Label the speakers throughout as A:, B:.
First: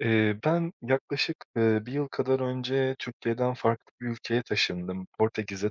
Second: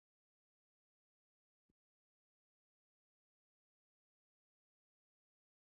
A: Ben yaklaşık, 1 yıl kadar önce Türkiye'den farklı bir ülkeye taşındım. Portekiz'e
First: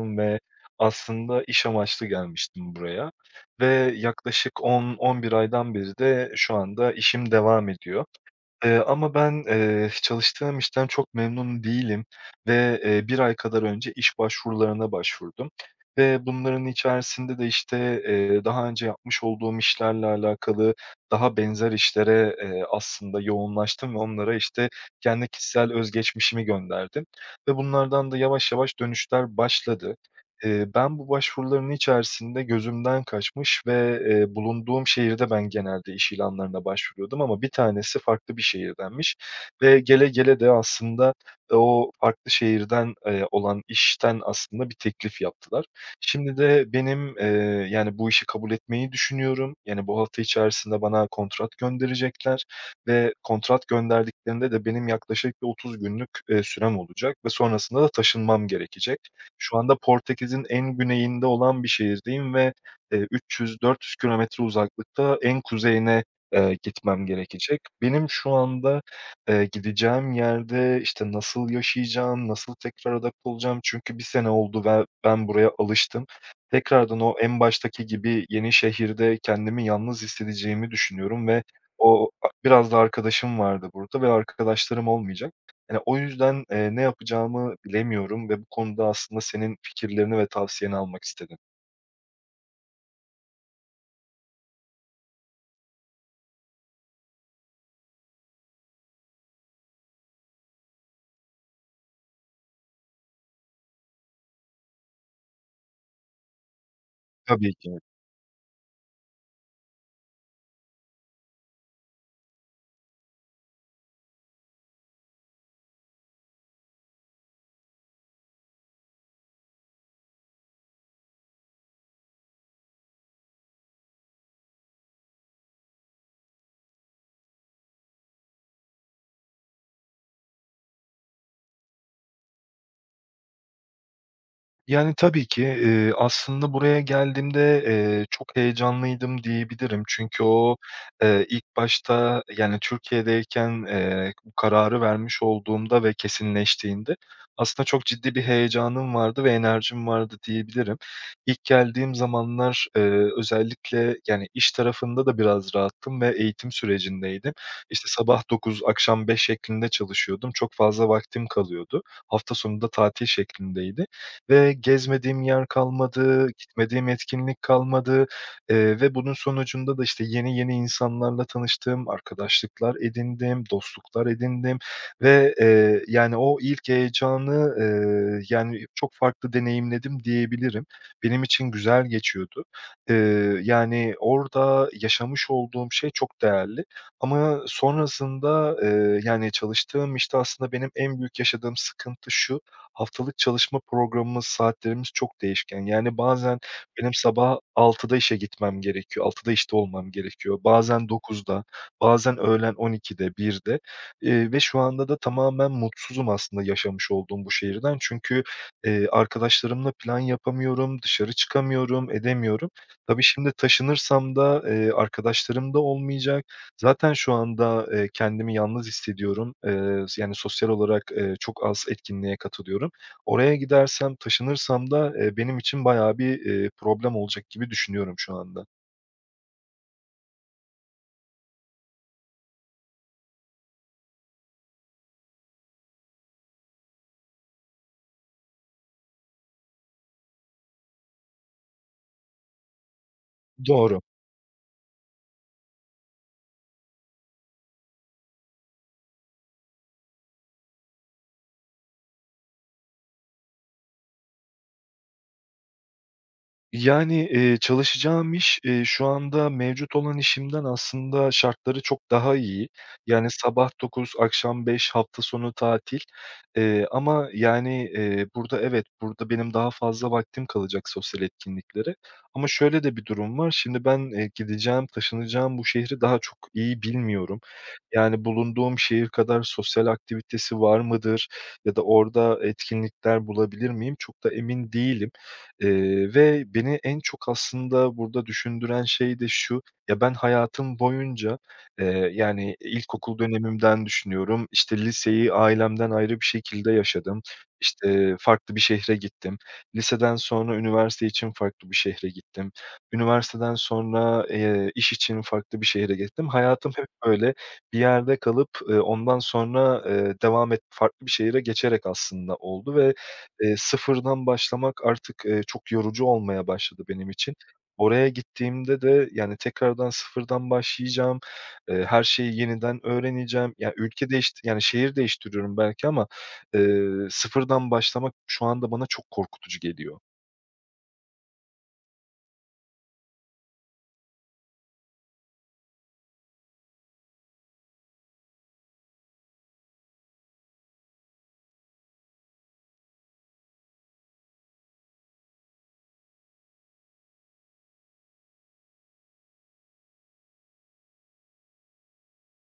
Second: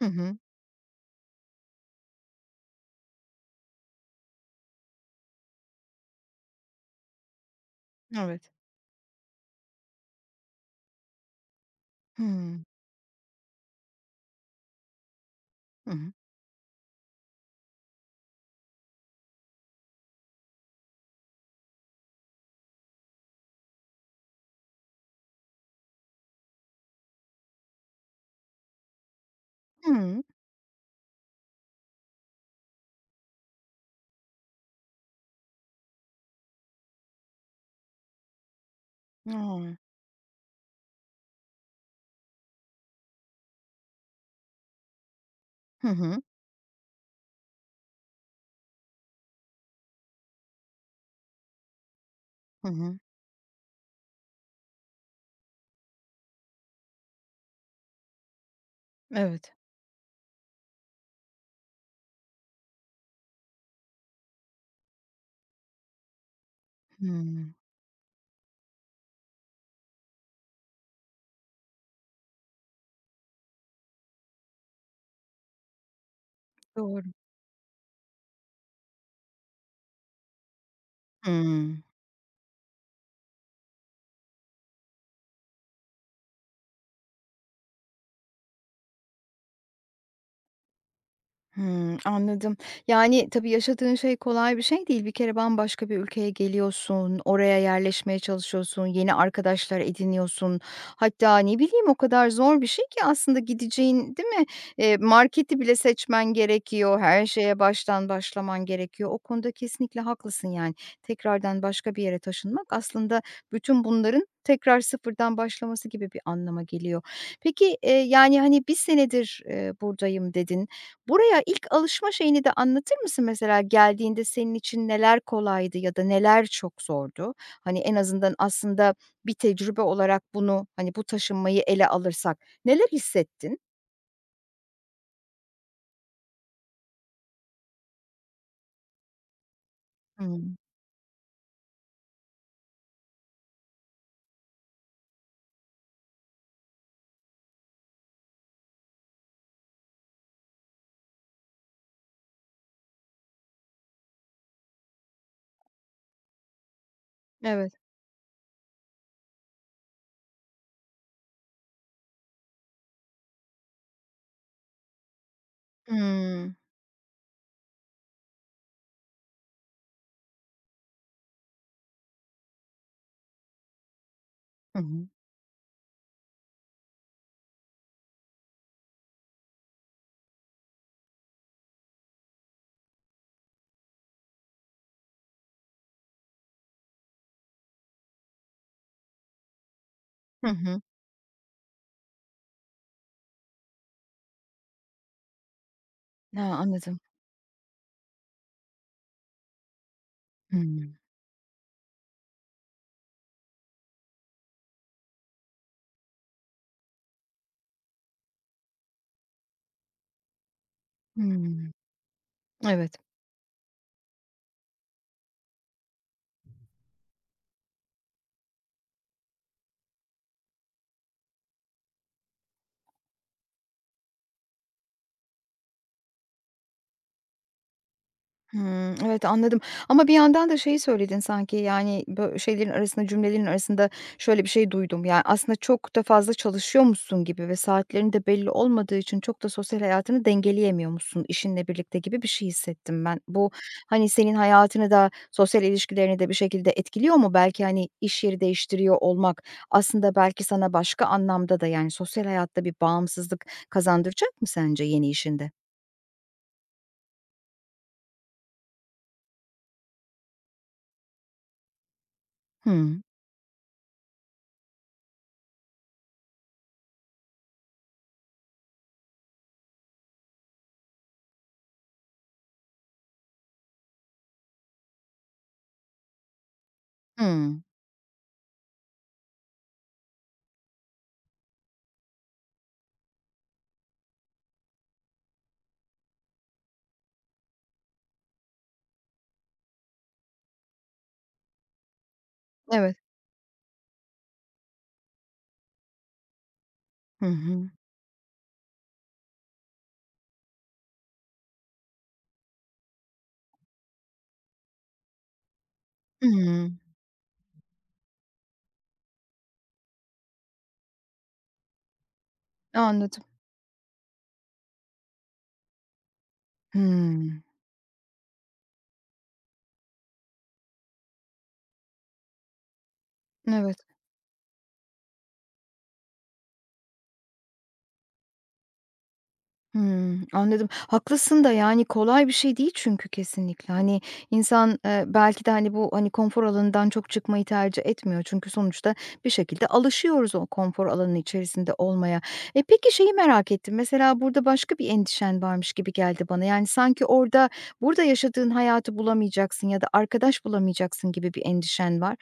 B: Hı hı.
A: ve aslında iş amaçlı gelmiştim buraya ve yaklaşık 10-11 aydan beri de şu anda işim devam ediyor.
B: Evet.
A: Ama ben, çalıştığım işten çok memnun değilim
B: Hımm.
A: ve, 1 ay kadar önce iş başvurularına başvurdum
B: Hı hı.
A: ve bunların içerisinde de, işte, daha önce yapmış olduğum işlerle alakalı daha benzer işlere, aslında yoğunlaştım ve onlara, işte, kendi kişisel özgeçmişimi gönderdim ve bunlardan da yavaş yavaş dönüşler başladı.
B: Hımm.
A: Ben bu başvuruların içerisinde gözümden kaçmış ve, bulunduğum şehirde ben genelde iş ilanlarına başvuruyordum ama bir tanesi farklı bir şehirdenmiş
B: A!
A: ve gele gele de aslında o farklı şehirden, olan işten aslında bir teklif yaptılar.
B: Hı hı.
A: Şimdi de benim, yani, bu işi kabul etmeyi düşünüyorum. Yani, bu hafta içerisinde bana kontrat gönderecekler
B: Hı hı.
A: ve kontrat gönderdiklerinde de benim yaklaşık bir 30 günlük, sürem olacak ve sonrasında da taşınmam gerekecek.
B: Evet.
A: Şu anda Portekiz'in en güneyinde olan bir şehirdeyim ve, 300-400 kilometre uzaklıkta en kuzeyine, gitmem
B: Hımm.
A: gerekecek. Benim şu anda, gideceğim yerde, işte, nasıl yaşayacağım, nasıl tekrar adapte olacağım? Çünkü bir sene oldu ve ben buraya alıştım. Tekrardan
B: Doğru.
A: o en baştaki gibi yeni şehirde kendimi yalnız hissedeceğimi düşünüyorum ve
B: Hımm.
A: o a biraz da arkadaşım vardı burada ve arkadaşlarım olmayacak. Yani, o yüzden, ne yapacağımı bilemiyorum ve bu konuda aslında senin fikirlerini ve tavsiyeni almak istedim.
B: Hımm, anladım. Yani, tabii yaşadığın şey kolay bir şey değil. Bir kere bambaşka bir ülkeye geliyorsun, oraya yerleşmeye çalışıyorsun, yeni arkadaşlar ediniyorsun. Hatta ne bileyim o kadar zor bir şey ki aslında gideceğin, değil mi? Marketi bile seçmen gerekiyor, her
A: Tabii
B: şeye
A: ki.
B: baştan başlaman gerekiyor. O konuda kesinlikle haklısın yani. Tekrardan başka bir yere taşınmak aslında bütün bunların tekrar sıfırdan başlaması gibi bir anlama geliyor. Peki, yani, hani, bir senedir, buradayım." dedin. Buraya ilk alışma şeyini de anlatır mısın mesela? Geldiğinde senin için neler kolaydı ya da neler çok zordu? Hani, en azından aslında bir tecrübe olarak bunu, hani, bu taşınmayı ele alırsak neler hissettin?
A: Yani, tabii ki, aslında buraya geldiğimde, çok heyecanlıydım diyebilirim. Çünkü
B: Hımm.
A: o, ilk başta, yani, Türkiye'deyken, bu kararı vermiş olduğumda ve kesinleştiğinde aslında çok ciddi bir heyecanım vardı ve enerjim vardı diyebilirim. İlk geldiğim zamanlar, özellikle, yani, iş tarafında da biraz rahattım ve eğitim sürecindeydim.
B: Evet.
A: İşte, sabah 9 akşam 5 şeklinde çalışıyordum. Çok fazla vaktim kalıyordu. Hafta sonu da tatil şeklindeydi ve gezmediğim yer kalmadı,
B: Hımm.
A: gitmediğim etkinlik kalmadı, ve bunun sonucunda da, işte, yeni yeni insanlarla tanıştım, arkadaşlıklar edindim, dostluklar edindim
B: Hı hı.
A: ve, yani, o ilk heyecanı, yani, çok farklı deneyimledim diyebilirim. Benim için güzel geçiyordu. Yani, orada yaşamış olduğum şey çok değerli ama sonrasında, yani, çalıştığım işte
B: Hı
A: aslında benim
B: hı.
A: en büyük yaşadığım sıkıntı şu: haftalık çalışma programımız, saatlerimiz çok değişken. Yani bazen
B: A,
A: benim
B: anladım.
A: sabah 6'da işe gitmem gerekiyor. 6'da işte olmam gerekiyor. Bazen
B: Hımm.
A: 9'da, bazen öğlen 12'de, 1'de, ve şu anda da tamamen mutsuzum aslında yaşamış olduğum bu şehirden. Çünkü, arkadaşlarımla plan yapamıyorum, dışarı
B: Hımm.
A: çıkamıyorum, edemiyorum.
B: Evet.
A: Tabii şimdi taşınırsam da, arkadaşlarım da olmayacak. Zaten şu anda, kendimi yalnız hissediyorum. S yani, sosyal olarak, çok az etkinliğe katılıyorum. Oraya gidersem, taşınırsam da, benim için bayağı bir, problem olacak gibi düşünüyorum şu anda.
B: Hımm, evet, anladım ama bir yandan da şeyi söyledin sanki, yani, bö şeylerin arasında, cümlelerin arasında şöyle bir şey duydum, yani, aslında çok da fazla çalışıyormuşsun gibi ve saatlerin de belli olmadığı için çok da sosyal hayatını dengeleyemiyormuşsun işinle birlikte gibi bir şey hissettim ben. Bu,
A: Doğru.
B: hani, senin hayatını da sosyal ilişkilerini de bir şekilde etkiliyor mu? Belki, hani, iş yeri değiştiriyor olmak aslında belki sana başka anlamda da, yani, sosyal hayatta bir bağımsızlık kazandıracak mı sence yeni işinde?
A: Yani, çalışacağım iş, şu anda mevcut olan işimden aslında şartları çok daha iyi.
B: Hımm.
A: Yani sabah 9 akşam 5 hafta sonu tatil. Ama yani, burada evet, burada benim daha fazla vaktim kalacak sosyal etkinliklere. Ama şöyle de bir durum var. Şimdi ben, gideceğim, taşınacağım bu şehri daha çok iyi bilmiyorum.
B: Hımm.
A: Yani bulunduğum şehir kadar sosyal aktivitesi var mıdır ya da orada etkinlikler bulabilir miyim çok da emin değilim. Ve beni en çok aslında burada düşündüren şey de şu: Ya, ben hayatım boyunca, yani
B: Evet.
A: ilkokul dönemimden düşünüyorum, işte, liseyi ailemden ayrı bir şekilde yaşadım,
B: Hı hı.
A: işte, farklı bir şehre gittim. Liseden sonra üniversite için farklı bir şehre gittim. Üniversiteden sonra, iş için farklı bir şehre gittim. Hayatım hep
B: Hımm,
A: böyle bir yerde kalıp, ondan sonra, devam et farklı bir şehre geçerek aslında oldu ve
B: anladım.
A: Sıfırdan başlamak artık, çok yorucu olmaya başladı benim için.
B: Hımm,
A: Oraya gittiğimde de, yani, tekrardan sıfırdan başlayacağım, her şeyi yeniden öğreneceğim. Ya,
B: evet.
A: ülke değişti yani, şehir değiştiriyorum belki ama, sıfırdan başlamak şu anda bana çok korkutucu geliyor.
B: Hımm, anladım. Haklısın da, yani, kolay bir şey değil çünkü kesinlikle. Hani, insan, belki de, hani, bu, hani, konfor alanından çok çıkmayı tercih etmiyor. Çünkü sonuçta bir şekilde alışıyoruz o konfor alanının içerisinde olmaya. E, peki şeyi merak ettim. Mesela burada başka bir endişen varmış gibi geldi bana. Yani, sanki orada burada yaşadığın hayatı bulamayacaksın ya da arkadaş bulamayacaksın gibi bir endişen var.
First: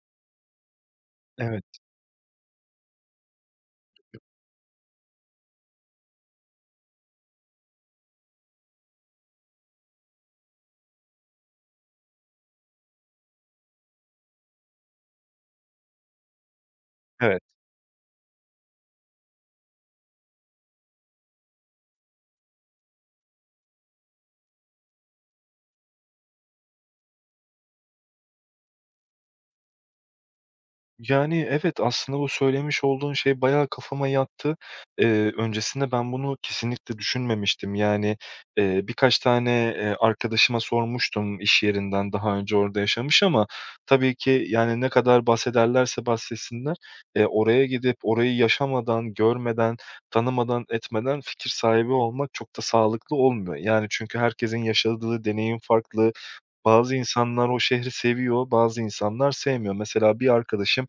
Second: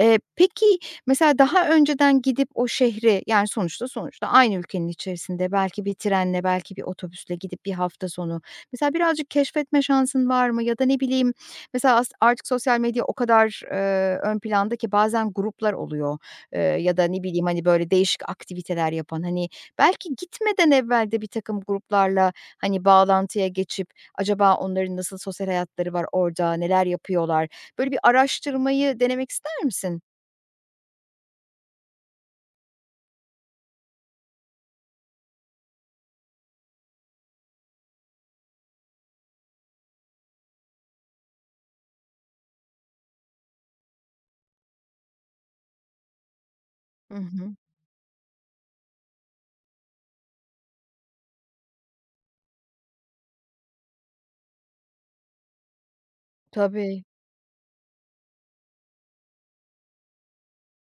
B: Peki mesela
A: Evet,
B: daha önceden gidip o şehri, yani, sonuçta aynı ülkenin içerisinde belki bir trenle, belki bir otobüsle gidip bir hafta sonu mesela birazcık keşfetme şansın var mı? Ya da ne bileyim, mesela as artık sosyal medya o kadar, ön planda ki bazen gruplar oluyor, ya da ne
A: evet.
B: bileyim, hani, böyle değişik aktiviteler yapan, hani, belki gitmeden evvel de bir takım gruplarla, hani, bağlantıya geçip acaba onların nasıl sosyal hayatları var orada, neler yapıyorlar? Böyle bir araştırmayı denemek ister misin?
A: Yani, evet, aslında bu söylemiş olduğun şey bayağı kafama yattı. Öncesinde ben bunu kesinlikle düşünmemiştim. Yani, birkaç tane, arkadaşıma sormuştum iş yerinden daha önce orada yaşamış ama tabii ki, yani, ne kadar bahsederlerse bahsetsinler,
B: Hı hı.
A: oraya gidip orayı yaşamadan, görmeden, tanımadan, etmeden fikir sahibi olmak çok da sağlıklı olmuyor. Yani, çünkü herkesin yaşadığı deneyim farklı, bazı
B: Tabii.
A: insanlar o şehri seviyor, bazı insanlar sevmiyor. Mesela bir arkadaşım,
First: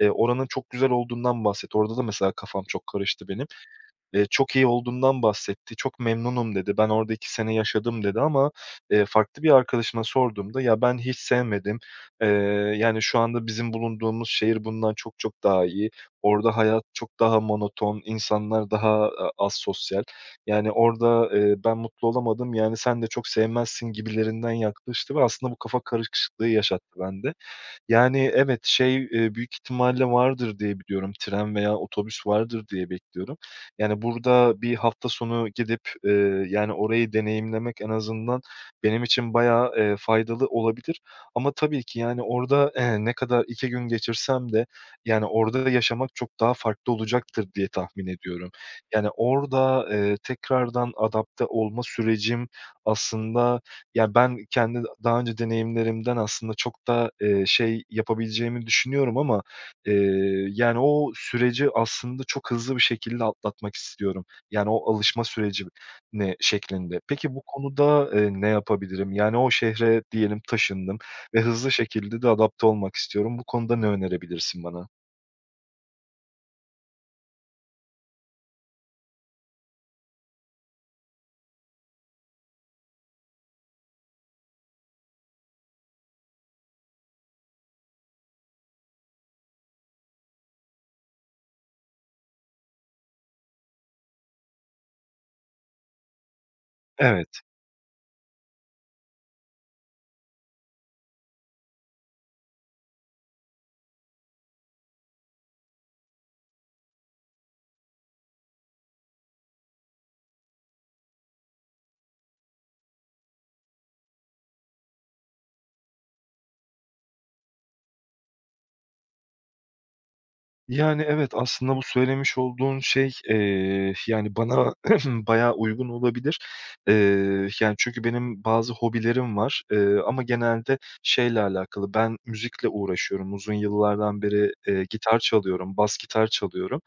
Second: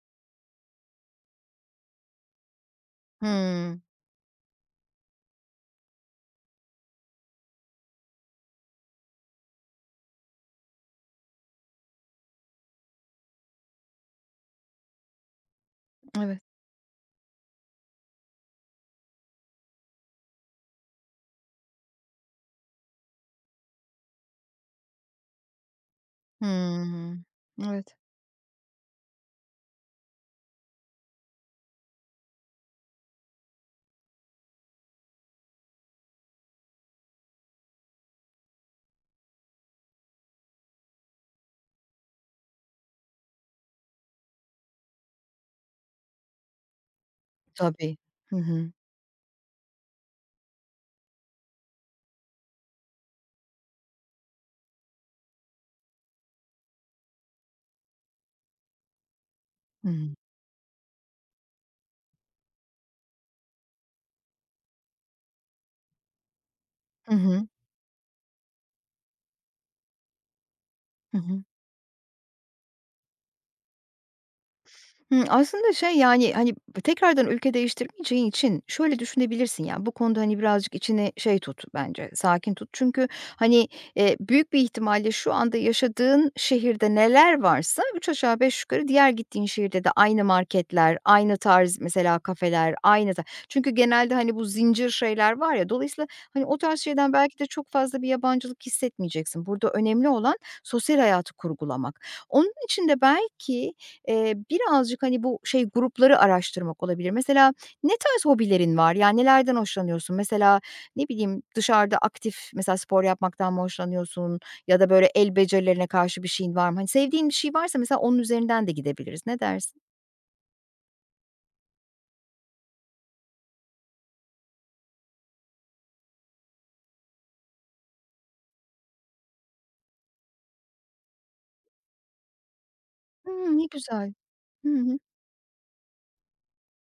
A: oranın çok güzel olduğundan bahsetti. Orada da mesela kafam çok karıştı benim.
B: Hımm.
A: "Çok iyi olduğundan bahsetti, çok memnunum." dedi. "Ben orada 2 sene yaşadım." dedi ama, farklı bir arkadaşıma sorduğumda, "Ya, ben hiç sevmedim. Eee, yani, şu anda bizim bulunduğumuz şehir bundan çok çok daha iyi.
B: Evet.
A: Orada hayat çok daha monoton, insanlar daha az sosyal. Yani, orada, ben mutlu olamadım, yani, sen de çok sevmezsin." gibilerinden yaklaştı ve aslında bu kafa karışıklığı yaşattı
B: Hımm.
A: bende.
B: Evet.
A: Yani, evet, şey, büyük ihtimalle vardır diye biliyorum. Tren veya otobüs vardır diye bekliyorum. Yani, burada bir hafta sonu gidip, yani, orayı deneyimlemek en azından benim için bayağı, faydalı olabilir. Ama tabii ki, yani, orada, ne kadar 2 gün geçirsem de, yani, orada yaşamak çok daha farklı olacaktır diye
B: Tabii.
A: tahmin
B: Hı
A: ediyorum.
B: hı.
A: Yani, orada, tekrardan adapte olma sürecim aslında ya, ben kendi daha önce deneyimlerimden aslında çok da, şey yapabileceğimi düşünüyorum ama,
B: Hı hı.
A: yani, o süreci aslında çok hızlı bir şekilde atlatmak istiyorum. Yani, o alışma süreci ne şeklinde.
B: Hı
A: Peki bu
B: hı.
A: konuda, ne yapabilirim? Yani, o şehre diyelim taşındım
B: Hı
A: ve
B: hı.
A: hızlı şekilde de adapte olmak istiyorum. Bu konuda ne önerebilirsin bana?
B: Hımm, aslında şey, yani, hani, tekrardan ülke değiştirmeyeceğin için şöyle düşünebilirsin, yani, bu konuda, hani, birazcık içini şey tut bence, sakin tut. Çünkü, hani, büyük bir ihtimalle şu anda yaşadığın şehirde neler varsa 3 aşağı 5 yukarı diğer gittiğin şehirde de aynı marketler, aynı tarz mesela kafeler, aynı ta. Çünkü genelde, hani, bu zincir şeyler var ya, dolayısıyla, hani, o tarz şeyden belki
A: Evet.
B: de çok fazla bir yabancılık hissetmeyeceksin. Burada önemli olan sosyal hayatı kurgulamak. Onun için de belki, birazcık, hani, bu şey grupları araştırmak olabilir. Mesela ne tarz hobilerin var? Yani, nelerden hoşlanıyorsun? Mesela, ne bileyim, dışarıda aktif mesela spor yapmaktan mı hoşlanıyorsun ya da böyle el becerilerine karşı bir şeyin var mı? Hani, sevdiğin bir şey varsa mesela onun üzerinden de gidebiliriz. Ne dersin?
A: Yani, evet, aslında bu söylemiş olduğun şey, yani, bana bayağı uygun olabilir. Eee, yani, çünkü benim bazı hobilerim var, ama genelde şeyle alakalı, ben müzikle uğraşıyorum. Uzun
B: Hımm, ne güzel.
A: yıllardan beri,
B: Hı hı.
A: gitar çalıyorum, bas gitar çalıyorum,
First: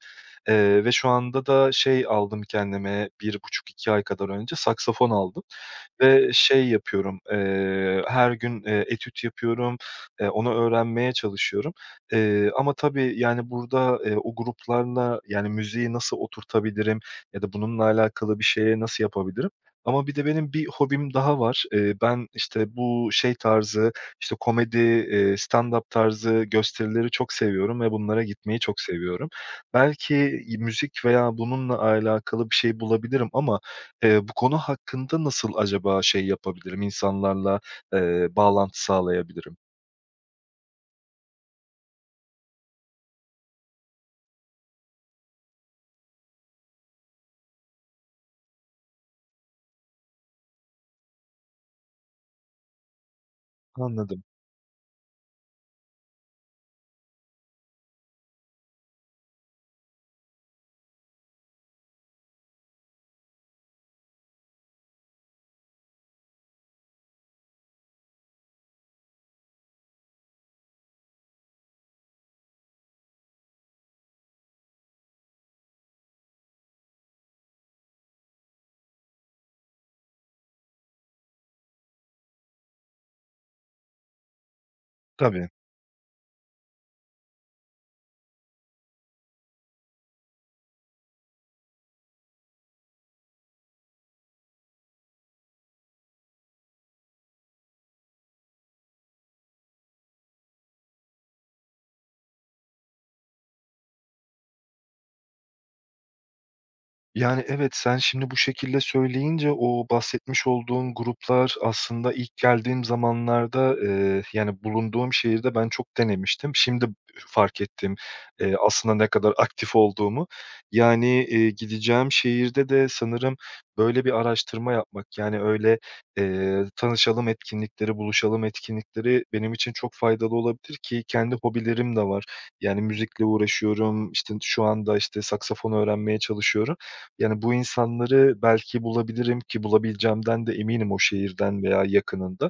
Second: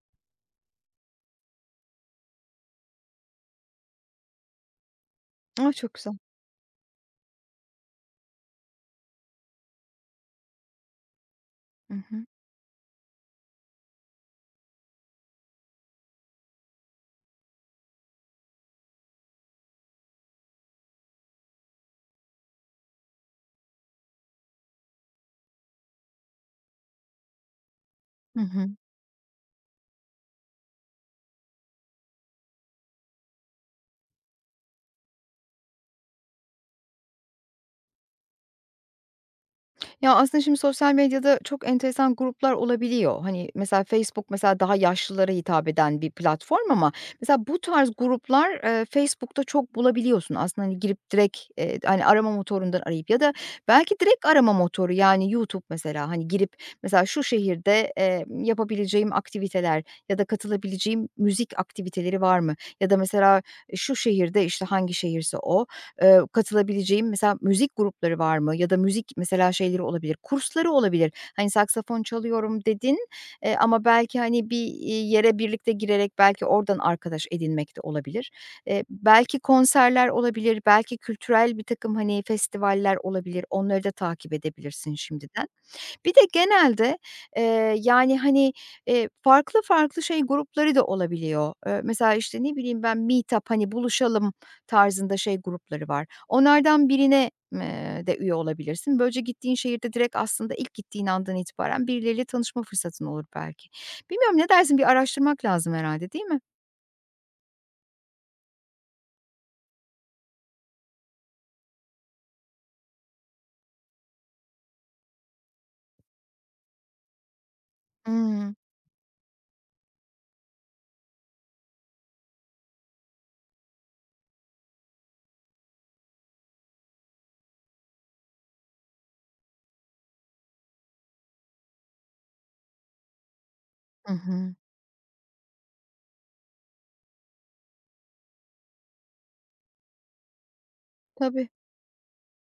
A: ve şu anda da şey aldım kendime bir buçuk iki ay kadar önce, saksafon aldım
B: A, çok güzel.
A: ve şey yapıyorum, her gün, etüt yapıyorum, onu öğrenmeye çalışıyorum.
B: Hı hı.
A: Ama tabii, yani, burada, o gruplarla, yani, müziği nasıl oturtabilirim ya da bununla alakalı bir şeye nasıl yapabilirim? Ama bir de benim bir hobim daha var. Ben, işte, bu şey tarzı, işte, komedi, stand-up tarzı gösterileri çok seviyorum ve bunlara
B: Hı
A: gitmeyi
B: hı.
A: çok seviyorum. Belki müzik veya bununla alakalı bir şey bulabilirim ama, bu konu hakkında nasıl acaba şey yapabilirim, insanlarla, bağlantı sağlayabilirim?
B: Ya, aslında şimdi sosyal medyada çok enteresan gruplar olabiliyor. Hani, mesela Facebook mesela daha yaşlılara hitap eden bir platform ama mesela bu tarz gruplar, Facebook'ta çok bulabiliyorsun. Aslında, hani, girip direkt, hani, arama motorundan arayıp ya da belki
A: Anladım.
B: direkt arama motoru, yani, YouTube mesela, hani, girip mesela şu şehirde, yapabileceğim aktiviteler ya da katılabileceğim müzik aktiviteleri var mı? Ya da mesela şu şehirde, işte, hangi şehirse o katılabileceğim mesela müzik grupları var mı? Ya da müzik mesela şeyleri olabilir, kursları olabilir. Hani, saksafon çalıyorum dedin, ama belki, hani, bir, yere birlikte girerek belki oradan arkadaş edinmek de olabilir. Belki konserler olabilir, belki kültürel birtakım, hani, festivaller olabilir. Onları da takip edebilirsin şimdiden.
A: Tabii.
B: Bir de genelde, yani, hani, farklı farklı şey grupları da olabiliyor. Mesela, işte, ne bileyim ben, meetup, hani, buluşalım tarzında şey grupları var. Onlardan birine, de üye olabilirsin. Böylece gittiğin şehirde direkt aslında ilk gittiğin andan itibaren birileriyle tanışma fırsatın olur belki. Bilmiyorum, ne dersin? Bir araştırmak lazım herhalde, değil mi?
A: Yani, evet, sen şimdi bu şekilde söyleyince o bahsetmiş olduğun gruplar aslında ilk geldiğim zamanlarda, yani, bulunduğum şehirde ben çok denemiştim. Şimdi fark ettim,
B: Hımm.
A: aslında ne kadar aktif olduğumu. Yani, gideceğim şehirde de sanırım böyle bir araştırma yapmak, yani, öyle, tanışalım etkinlikleri, buluşalım etkinlikleri benim için çok faydalı olabilir ki kendi hobilerim de var. Yani, müzikle uğraşıyorum,
B: Hı
A: işte,
B: hı.
A: şu anda, işte, saksafon öğrenmeye çalışıyorum. Yani, bu insanları belki bulabilirim ki bulabileceğimden de eminim o
B: Tabii.
A: şehirden veya yakınında.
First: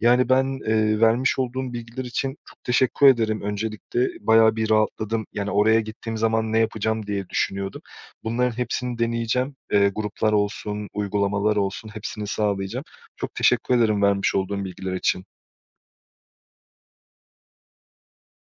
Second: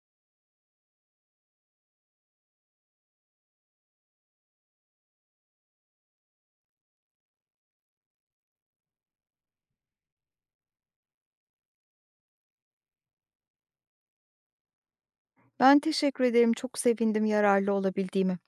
A: Yani, ben, vermiş olduğun bilgiler için çok teşekkür ederim öncelikle. Bayağı bir rahatladım. Yani, oraya gittiğim zaman ne yapacağım diye düşünüyordum. Bunların hepsini deneyeceğim. Gruplar olsun, uygulamalar olsun hepsini sağlayacağım. Çok teşekkür ederim vermiş olduğun bilgiler için.
B: Ben teşekkür ederim. Çok sevindim yararlı olabildiğime.